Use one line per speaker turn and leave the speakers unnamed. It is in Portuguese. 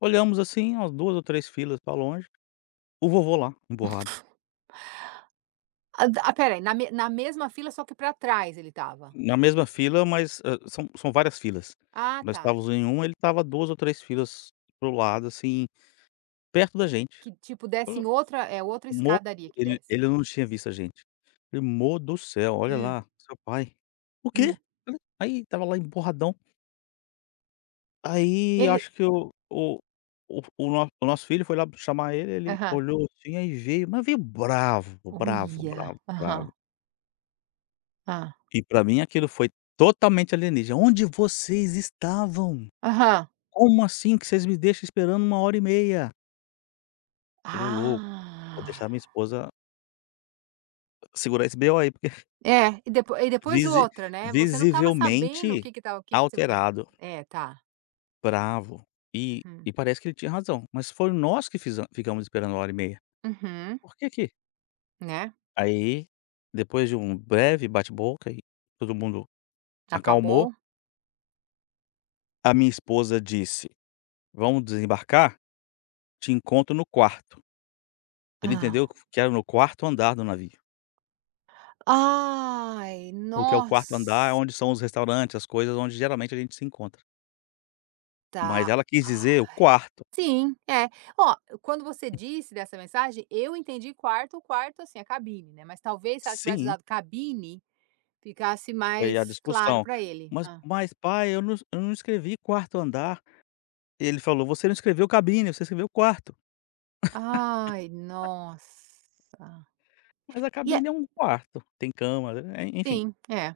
Olhamos, assim, umas 2 ou 3 filas para longe, o vovô lá, emburrado.
A da ah, espera aí, na me na mesma fila só que para trás ele estava.
Na mesma fila, mas, ah, são são várias filas.
Ah,
Nós
tá.
estávamos em uma, ele estava 2 ou 3 filas para o lado, assim, perto da gente.
Que tipo desce
O
em outra é outra
mo
escadaria que
ele
desce.
ele não tinha visto a gente. Falei: "Amor do céu, olha
Hum.
lá, seu pai". "O quê?"
Hum.
Aí estava lá emburradão Aí
Ele
acho que o o f o o o nosso filho foi lá chamar ele,
Aham.
olhou assim, aí veio, mas veio bravo, bravo,
Olha,
bravo,
aham.
bravo.
Hã.
E para mim aquilo foi totalmente alienígena. "A onde vocês estavam?
Aham.
Como assim que vocês me deixam esperando 1h30?" Falei: "Ô louco, vou
Ah.
deixar a minha esposa" "segurar esse B.O aí". Porque f
É, e depo e depois
Visi
outra, né, você não estava sabendo o que
visivelmente
que estava o que que você fo
alterado
É, tá.
bravo, e
Hum.
e parece que ele tinha razão. Mas foi nós que fize ficamos esperando 1h30.
Uhum.
Por quê que
Né.
Aí depois de um breve bate-boca e todo mundo
Já
acalmou.
acabou?
A minha esposa disse: "Vamos desembarcar? Te encontro no quarto". Ele
Ah.
entendeu que era no 4º andar do navio.
Ai,
Porque o 4º andar é
nossa!
onde são os restaurantes, as coisas onde geralmente a gente se encontra. Mas
Tá,
ela quis dizer o
ai.
quarto.
Sim, é. Olha, quando você disse dessa mensagem, eu entendi quarto quarto, assim, a cabine, né. Mas talvez se ela tivesse
Sim.
usado cabine, ficasse
Foi a
mais claro
discussão.
para ele.
"Mas
Hã.
mas pai eu não es eu não escrevi 4º andar. E ele falou: "Você não escreveu cabine, você escreveu quarto".
Ai, nossa!
Mas a
E é
cabine é um quarto, tem cama e é, enfim.
Sim, é.